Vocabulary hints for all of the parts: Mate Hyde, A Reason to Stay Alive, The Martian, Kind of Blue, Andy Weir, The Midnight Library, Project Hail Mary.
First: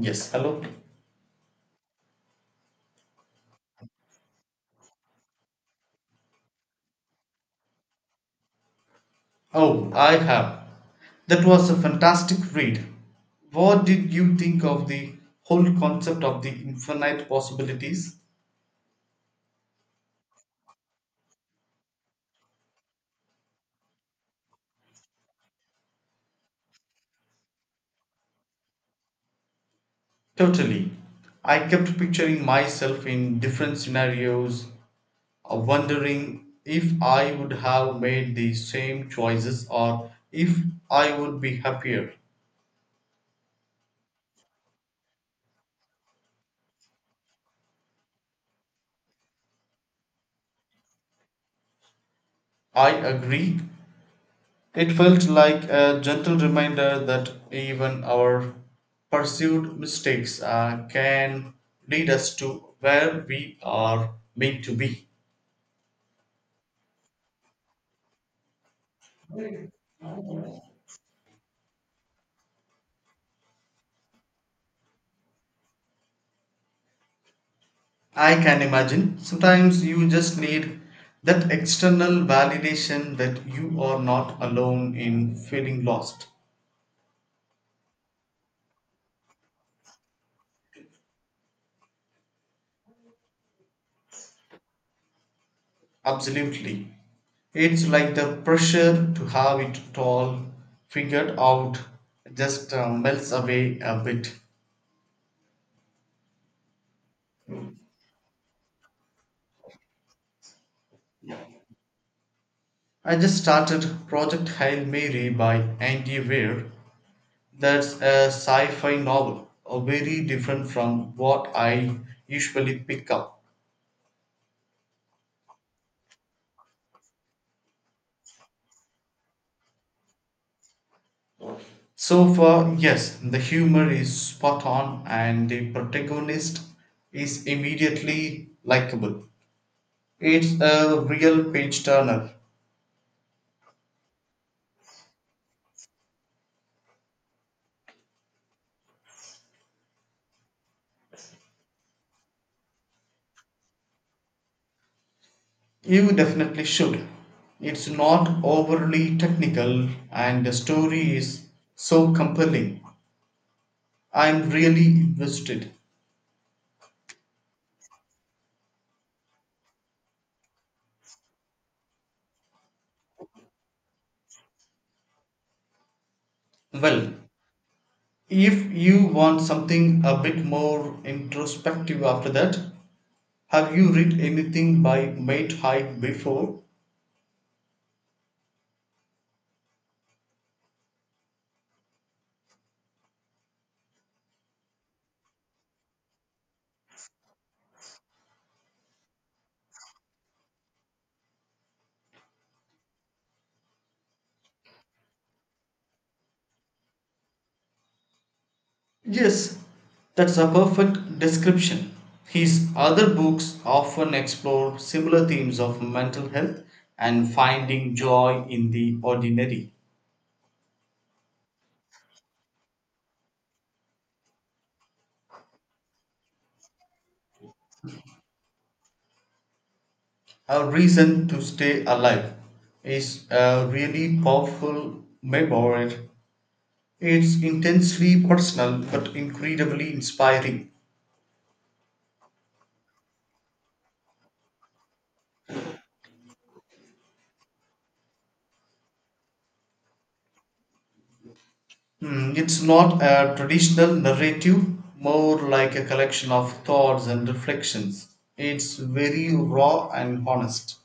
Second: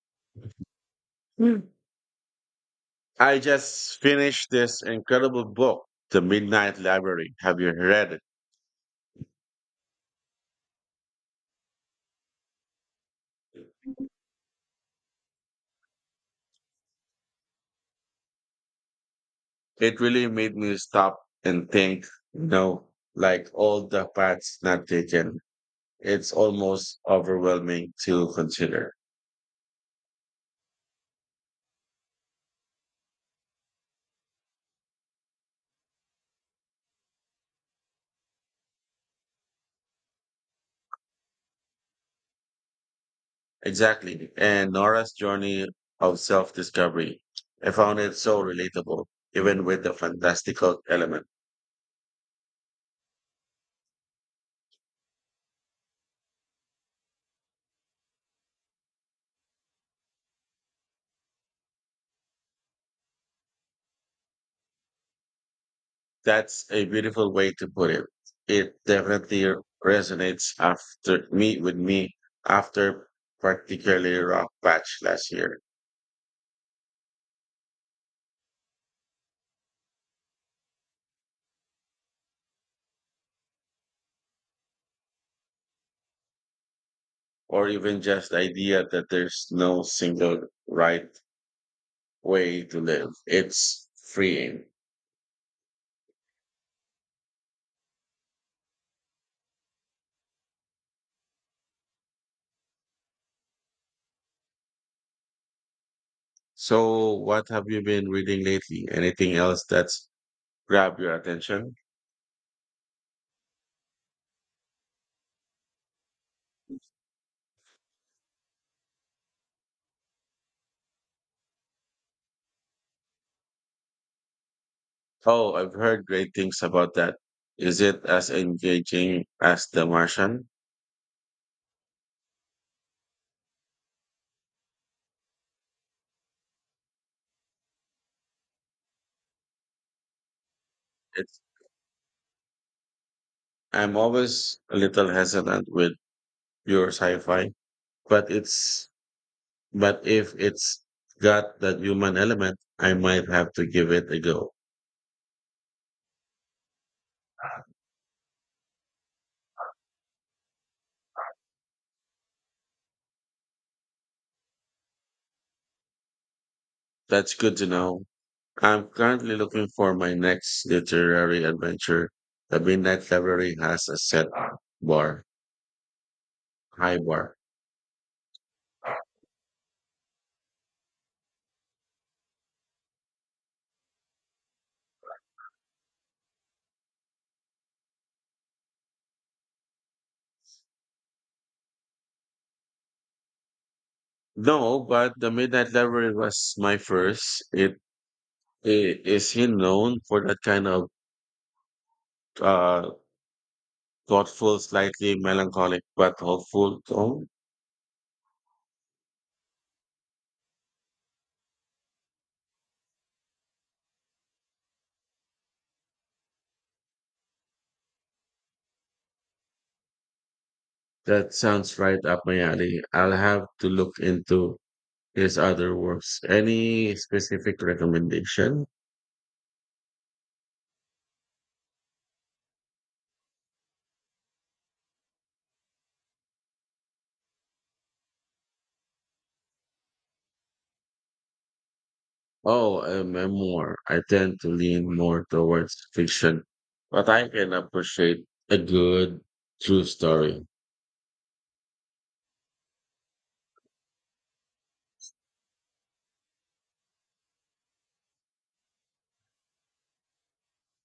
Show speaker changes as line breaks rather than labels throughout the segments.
Yes, hello.
Mm. I just finished this incredible book, The Midnight Library. Have you read it?
Oh, I have. That was a fantastic read. What did you think of the whole concept of the infinite possibilities?
It really made me stop and think, you know, like all the paths not taken. It's almost overwhelming to consider.
Totally. I kept picturing myself in different scenarios, wondering if I would have made the same choices or if I would be happier.
Exactly. And Nora's journey of self discovery. I found it so relatable, even with the fantastical element.
I agree, it felt like a gentle reminder that even our pursued mistakes can lead us to where we are meant to be.
That's a beautiful way to put it. It definitely resonates after me with me after particularly rough patch last year,
I can imagine sometimes you just need that external validation that you are not alone in feeling lost.
or even just the idea that there's no single right way to live. It's freeing.
Absolutely. It's like the pressure to have it all figured out just melts away a bit.
So, what have you been reading lately? Anything else that's grabbed your attention?
I just started Project Hail Mary by Andy Weir. That's a sci fi novel, very different from what I usually pick up.
Oh, I've heard great things about that. Is it as engaging as The Martian?
So far, yes, the humor is spot on and the protagonist is immediately likable. It's a
It's
real page turner.
I'm always a little hesitant with pure sci-fi, but it's but if it's got that human element, I might have to give it a go.
You definitely should. It's not overly technical and the story is so compelling. I'm really invested.
That's good to know. I'm currently looking for my next literary adventure. The Midnight Library has a bar, high
Well,
bar.
if you want something a bit more introspective after that, have you read anything by Mate Hyde before?
No, but the Midnight Library was my first. It is he known for that kind of uh, thoughtful, slightly melancholic but hopeful tone?
Yes, that's a perfect description. His other books often explore similar themes of mental health and finding joy in the ordinary.
That sounds right up my alley. I'll have to look into his other works. Any specific recommendation?
A Reason to Stay Alive is a really powerful memoir. It's intensely personal but incredibly inspiring.
Oh, a memoir. I tend to lean more towards fiction, but I can appreciate a good true story.
Mm, it's not a traditional narrative, more like a collection of thoughts and reflections. It's very raw and honest.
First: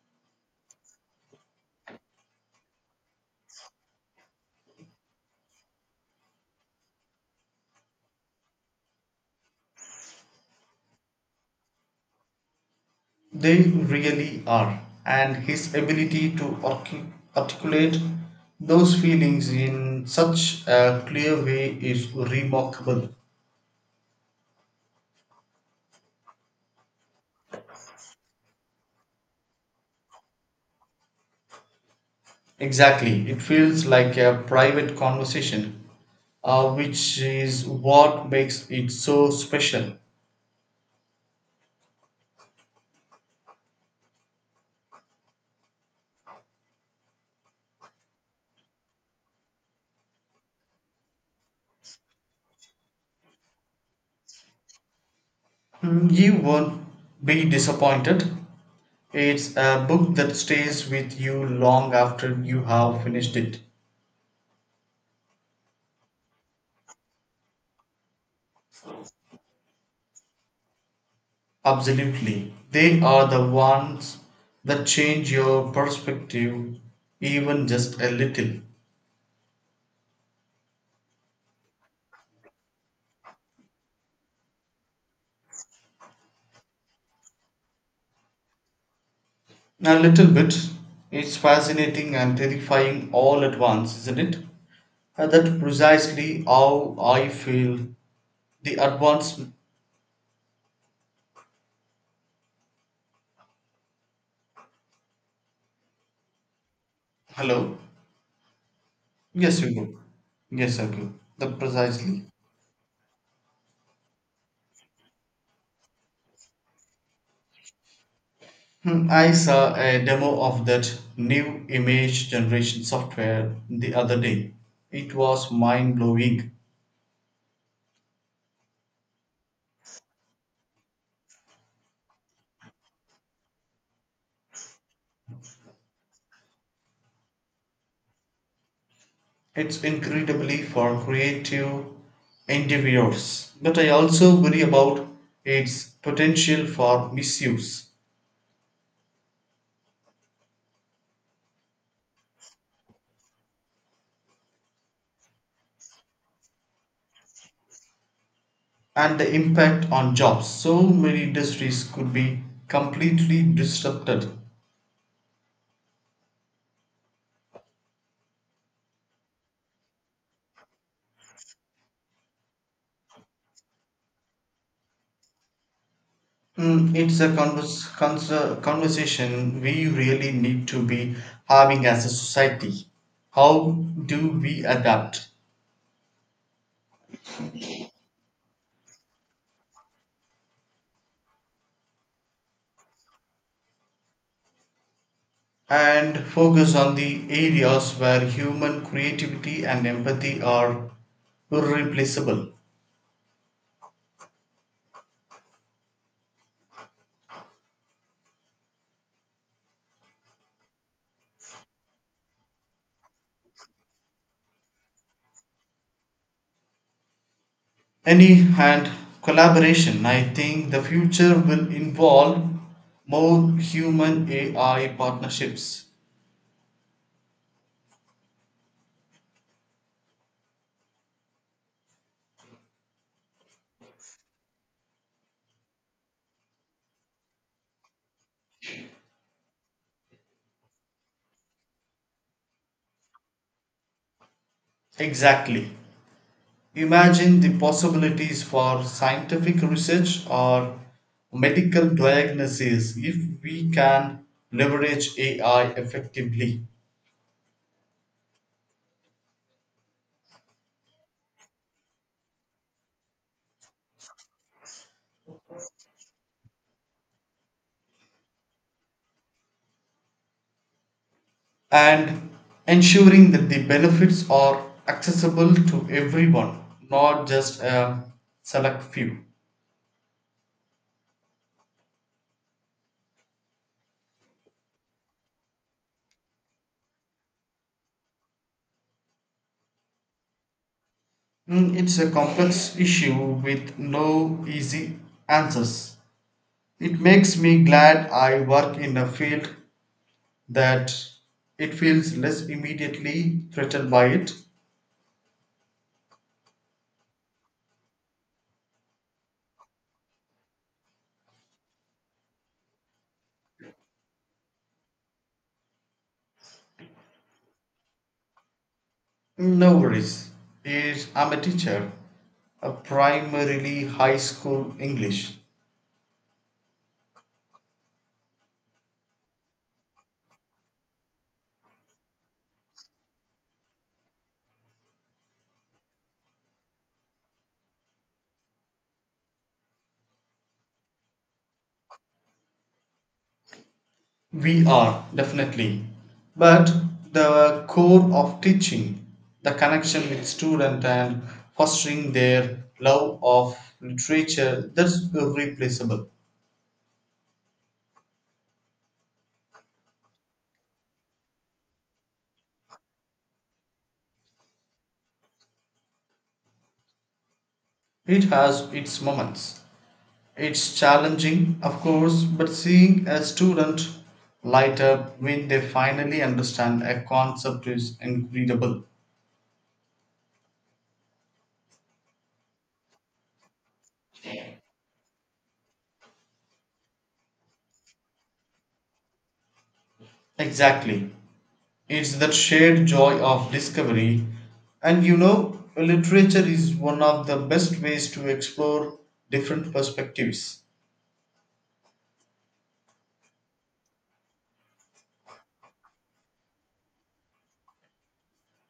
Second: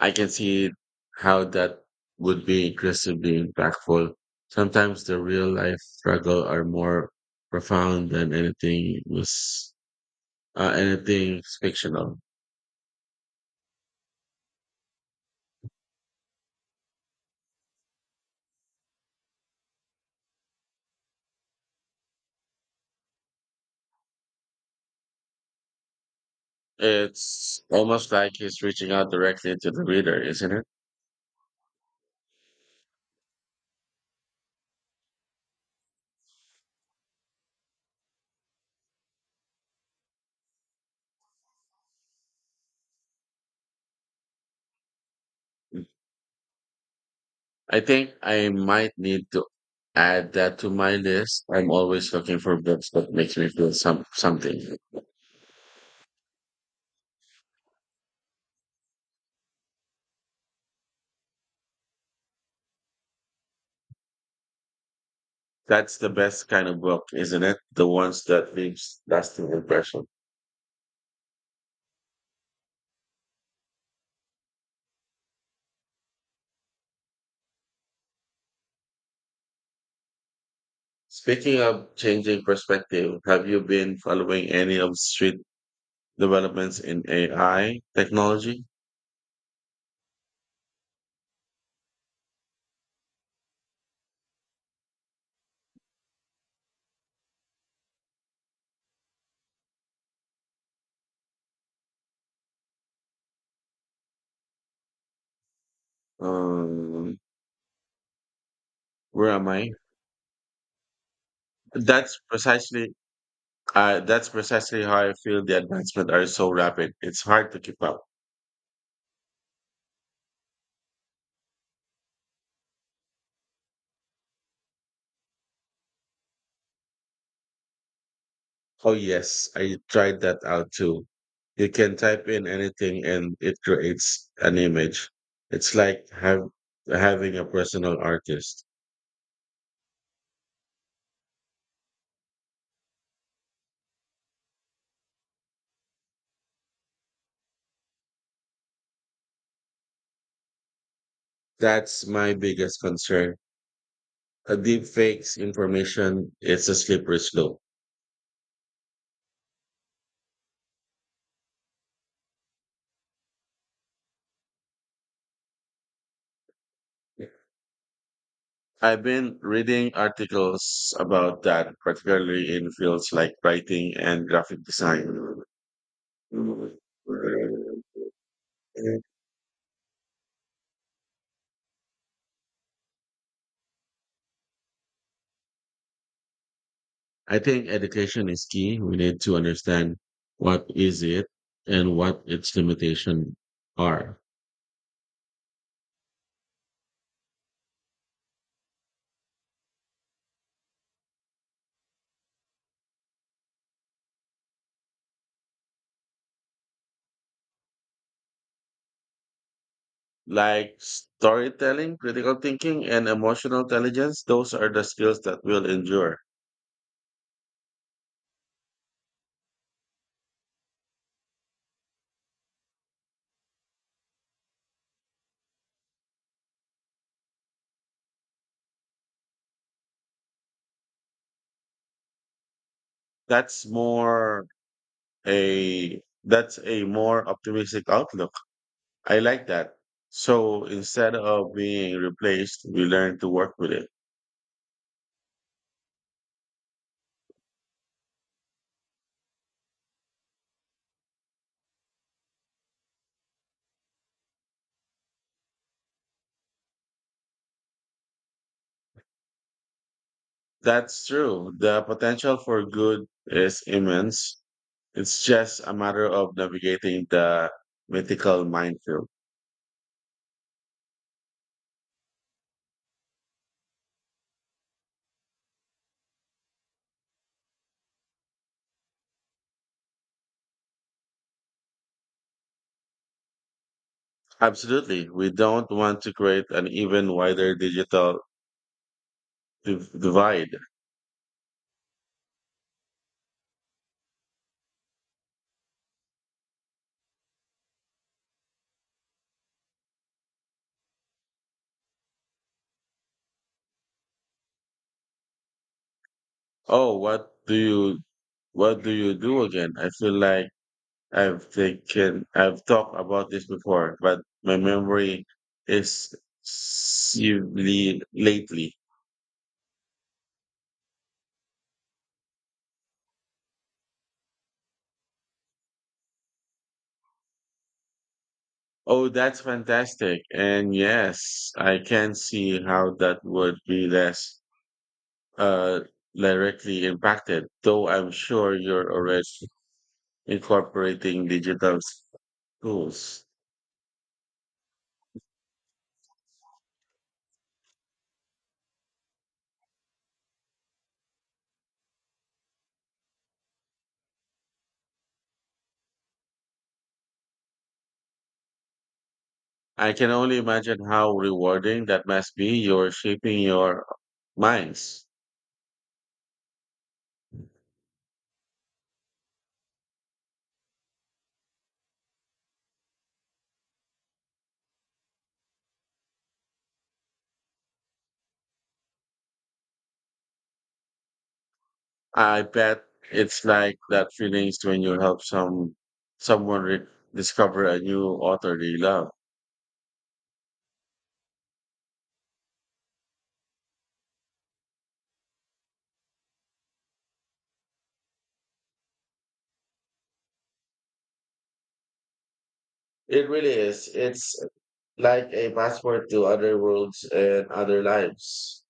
I can see how that would be incredibly impactful. Sometimes the real life struggle are more profound than anything fictional.
They really are. And his ability to articulate those feelings in such a clear way is remarkable.
It's almost like he's reaching out directly to the reader, isn't it?
Exactly. It feels like a private conversation, which is what makes it so special.
I think I might need to add that to my list. I'm always looking for books that makes me feel something.
Mm, you won't be disappointed. It's a book that stays with you long after you have finished it.
That's the best kind of book, isn't it? The ones that leaves lasting impression.
Absolutely. They are the ones that change your perspective, even just a little.
Speaking of changing perspective, have you been following any of street developments in AI technology?
A little bit. It's fascinating and terrifying all at once, isn't it? That's precisely how I feel. The advance.
Um,
Hello?
where am
Yes,
I?
you go. Yes, I go. That
That's
precisely.
precisely that's precisely how I feel the advancements are so rapid. It's hard to keep up.
Hmm, I saw a demo of that new image generation software the other day. It was mind blowing.
Oh, yes, I tried that out too. You can type in anything and it creates an image. It's like having a personal artist.
It's incredibly for creative endeavors, but I also worry about its potential for misuse
That's my biggest concern. A deep fakes information, it's a slippery slope.
and the impact on jobs. So many industries could be completely disrupted.
I've been reading articles about that, particularly in fields like writing and graphic design.
It's a conversation we really need to be having as a society. How do we adapt
I think education is key. We need to understand what is it and what its limitations are.
and focus on the areas where human creativity and empathy are irreplaceable?
Like storytelling, critical thinking, and emotional intelligence, those are the skills that will endure.
Any hand collaboration, I think the future will involve more human AI partnerships.
That's more that's a more optimistic outlook. I like that. So instead of being replaced, we learn to work with it.
Exactly. Imagine the possibilities for scientific research or medical diagnosis if we can leverage AI effectively
That's true. The potential for good is immense. It's just a matter of navigating the mythical minefield.
and ensuring that the benefits are accessible to everyone, not just a select few.
Absolutely. We don't want to create an even wider divide.
Mm, it's a complex issue with no easy answers. It makes me glad I work in a field that it feels less immediately threatened by it.
Oh, what do you do again? I feel like I've talked about this before, but my memory is severely lately.
No worries. Is I'm a teacher, a primarily high school English.
Oh, that's fantastic. And yes, I can see how that would be less uh, directly impacted, though I'm sure you're already incorporating digital tools.
We are definitely, but the core of teaching, the connection with student and fostering their love of literature, that's irreplaceable.
I can only imagine how rewarding that must be. You're shaping your minds.
It has its moments. It's challenging, of course, but seeing a student light up when they finally understand a concept is incredible.
I bet it's like that feelings when you help someone discover a new author they love.
Exactly. It's that shared joy of discovery. And you know, literature is one of the best ways to explore different perspectives.
It really is. It's like a passport to other worlds and other lives.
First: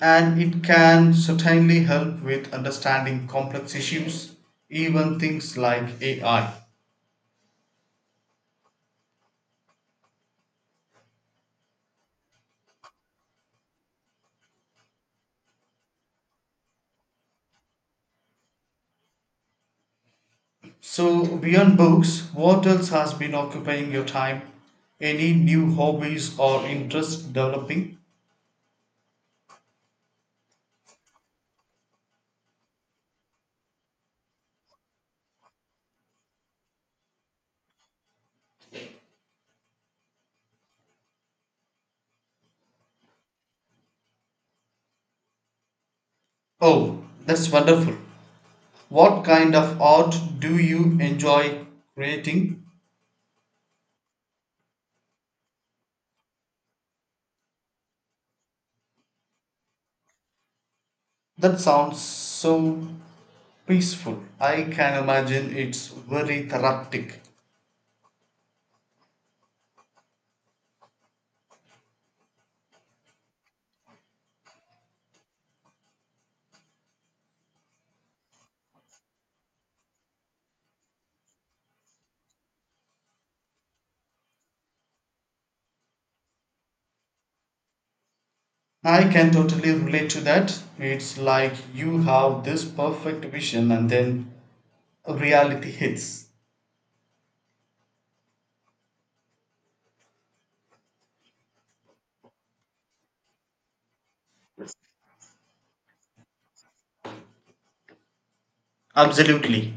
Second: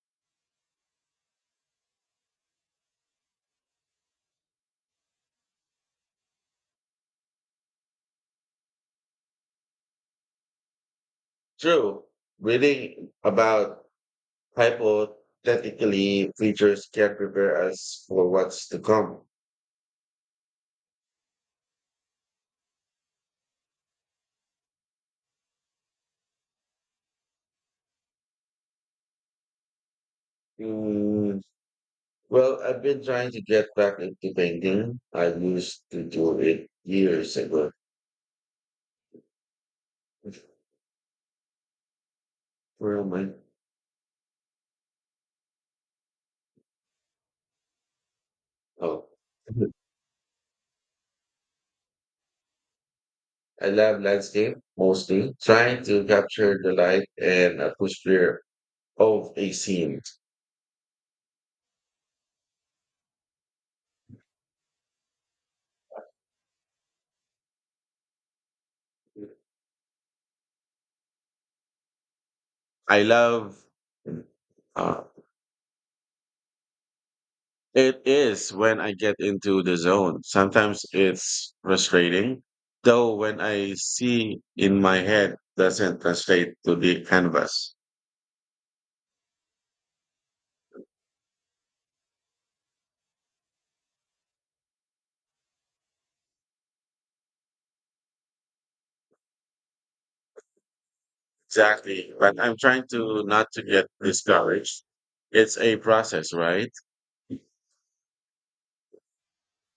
And it can certainly help with understanding complex issues, even things like AI.
True. Reading about hypothetically preachers can prepare us for what's to come.
So, beyond books, what else has been occupying your time? Any new hobbies or interests developing?
Mm, well, I've been trying to get back into painting. I used to do it years ago. Where am I?
Oh, that's wonderful.
Oh,
What kind of art do you enjoy creating?
I love landscape mostly, trying to capture the light and atmosphere of a scene.
That sounds so peaceful. I can imagine it's very therapeutic.
I love uh, It is when I get into the zone. Sometimes it's frustrating, though when I see in my head doesn't translate to the canvas.
I can totally relate to that. It's like you have this perfect vision and then reality hits.
Exactly. But I'm trying to not to get discouraged. It's a process, right?
Absolutely.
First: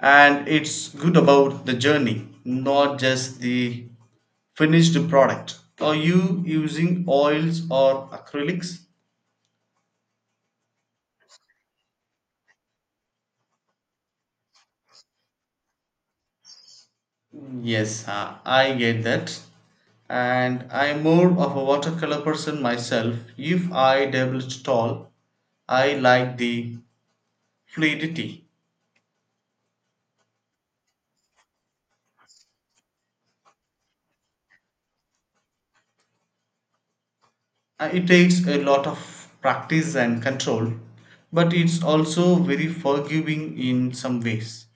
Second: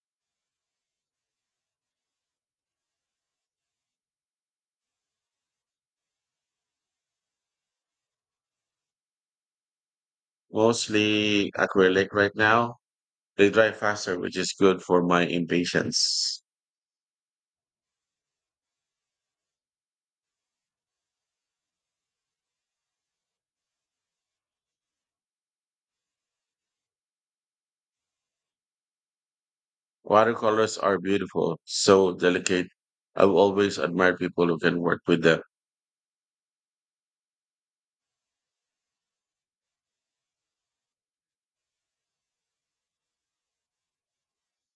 And it's good about the journey not just the finished product. Are you using oils or acrylics?
Mostly acrylic right now. They dry faster, which is good for my impatience.
Yes, I get that. And I'm more of a watercolor person myself. If I developed at all, I like the fluidity.
Watercolors are beautiful, so delicate. I've always admired people who can work with them.
It takes a lot of practice and control, but it's also very forgiving in some ways.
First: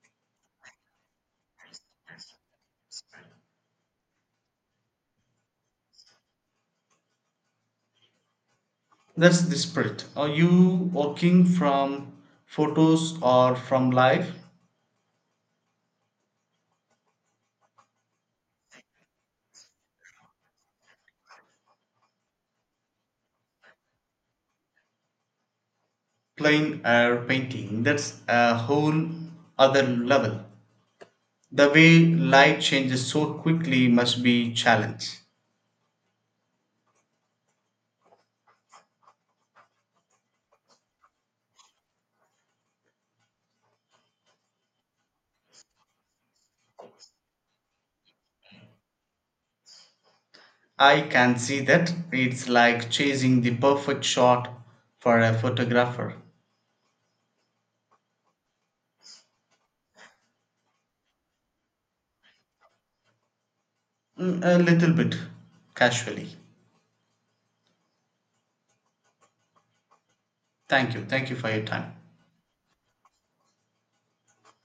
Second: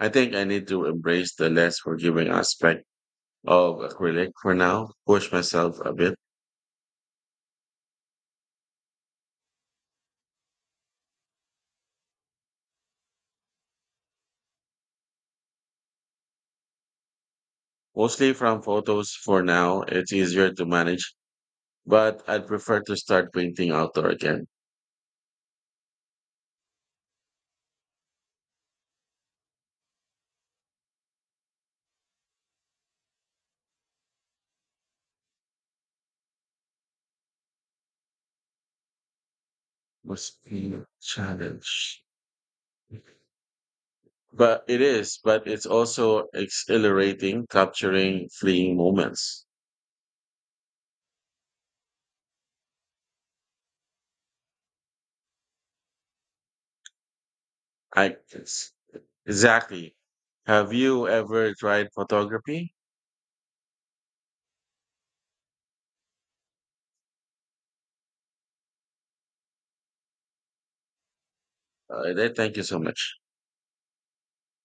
I think I need to embrace the less forgiving aspect of acrylic for now, push myself a bit.
That's the spirit. Are you working from photos or from live?
Mostly from photos for now, it's easier to manage, but I'd prefer to start painting outdoor again.
Plain air painting. That's a whole other level. The way light changes so quickly must be challenge.
Must be a challenge. But it's also exhilarating, capturing fleeting moments.
I can see that. It's like chasing the perfect shot for a photographer.
I it's- exactly. Have you ever tried photography?
Mm, a little bit casually. Thank you. Thank you for your time.
Thank you so much.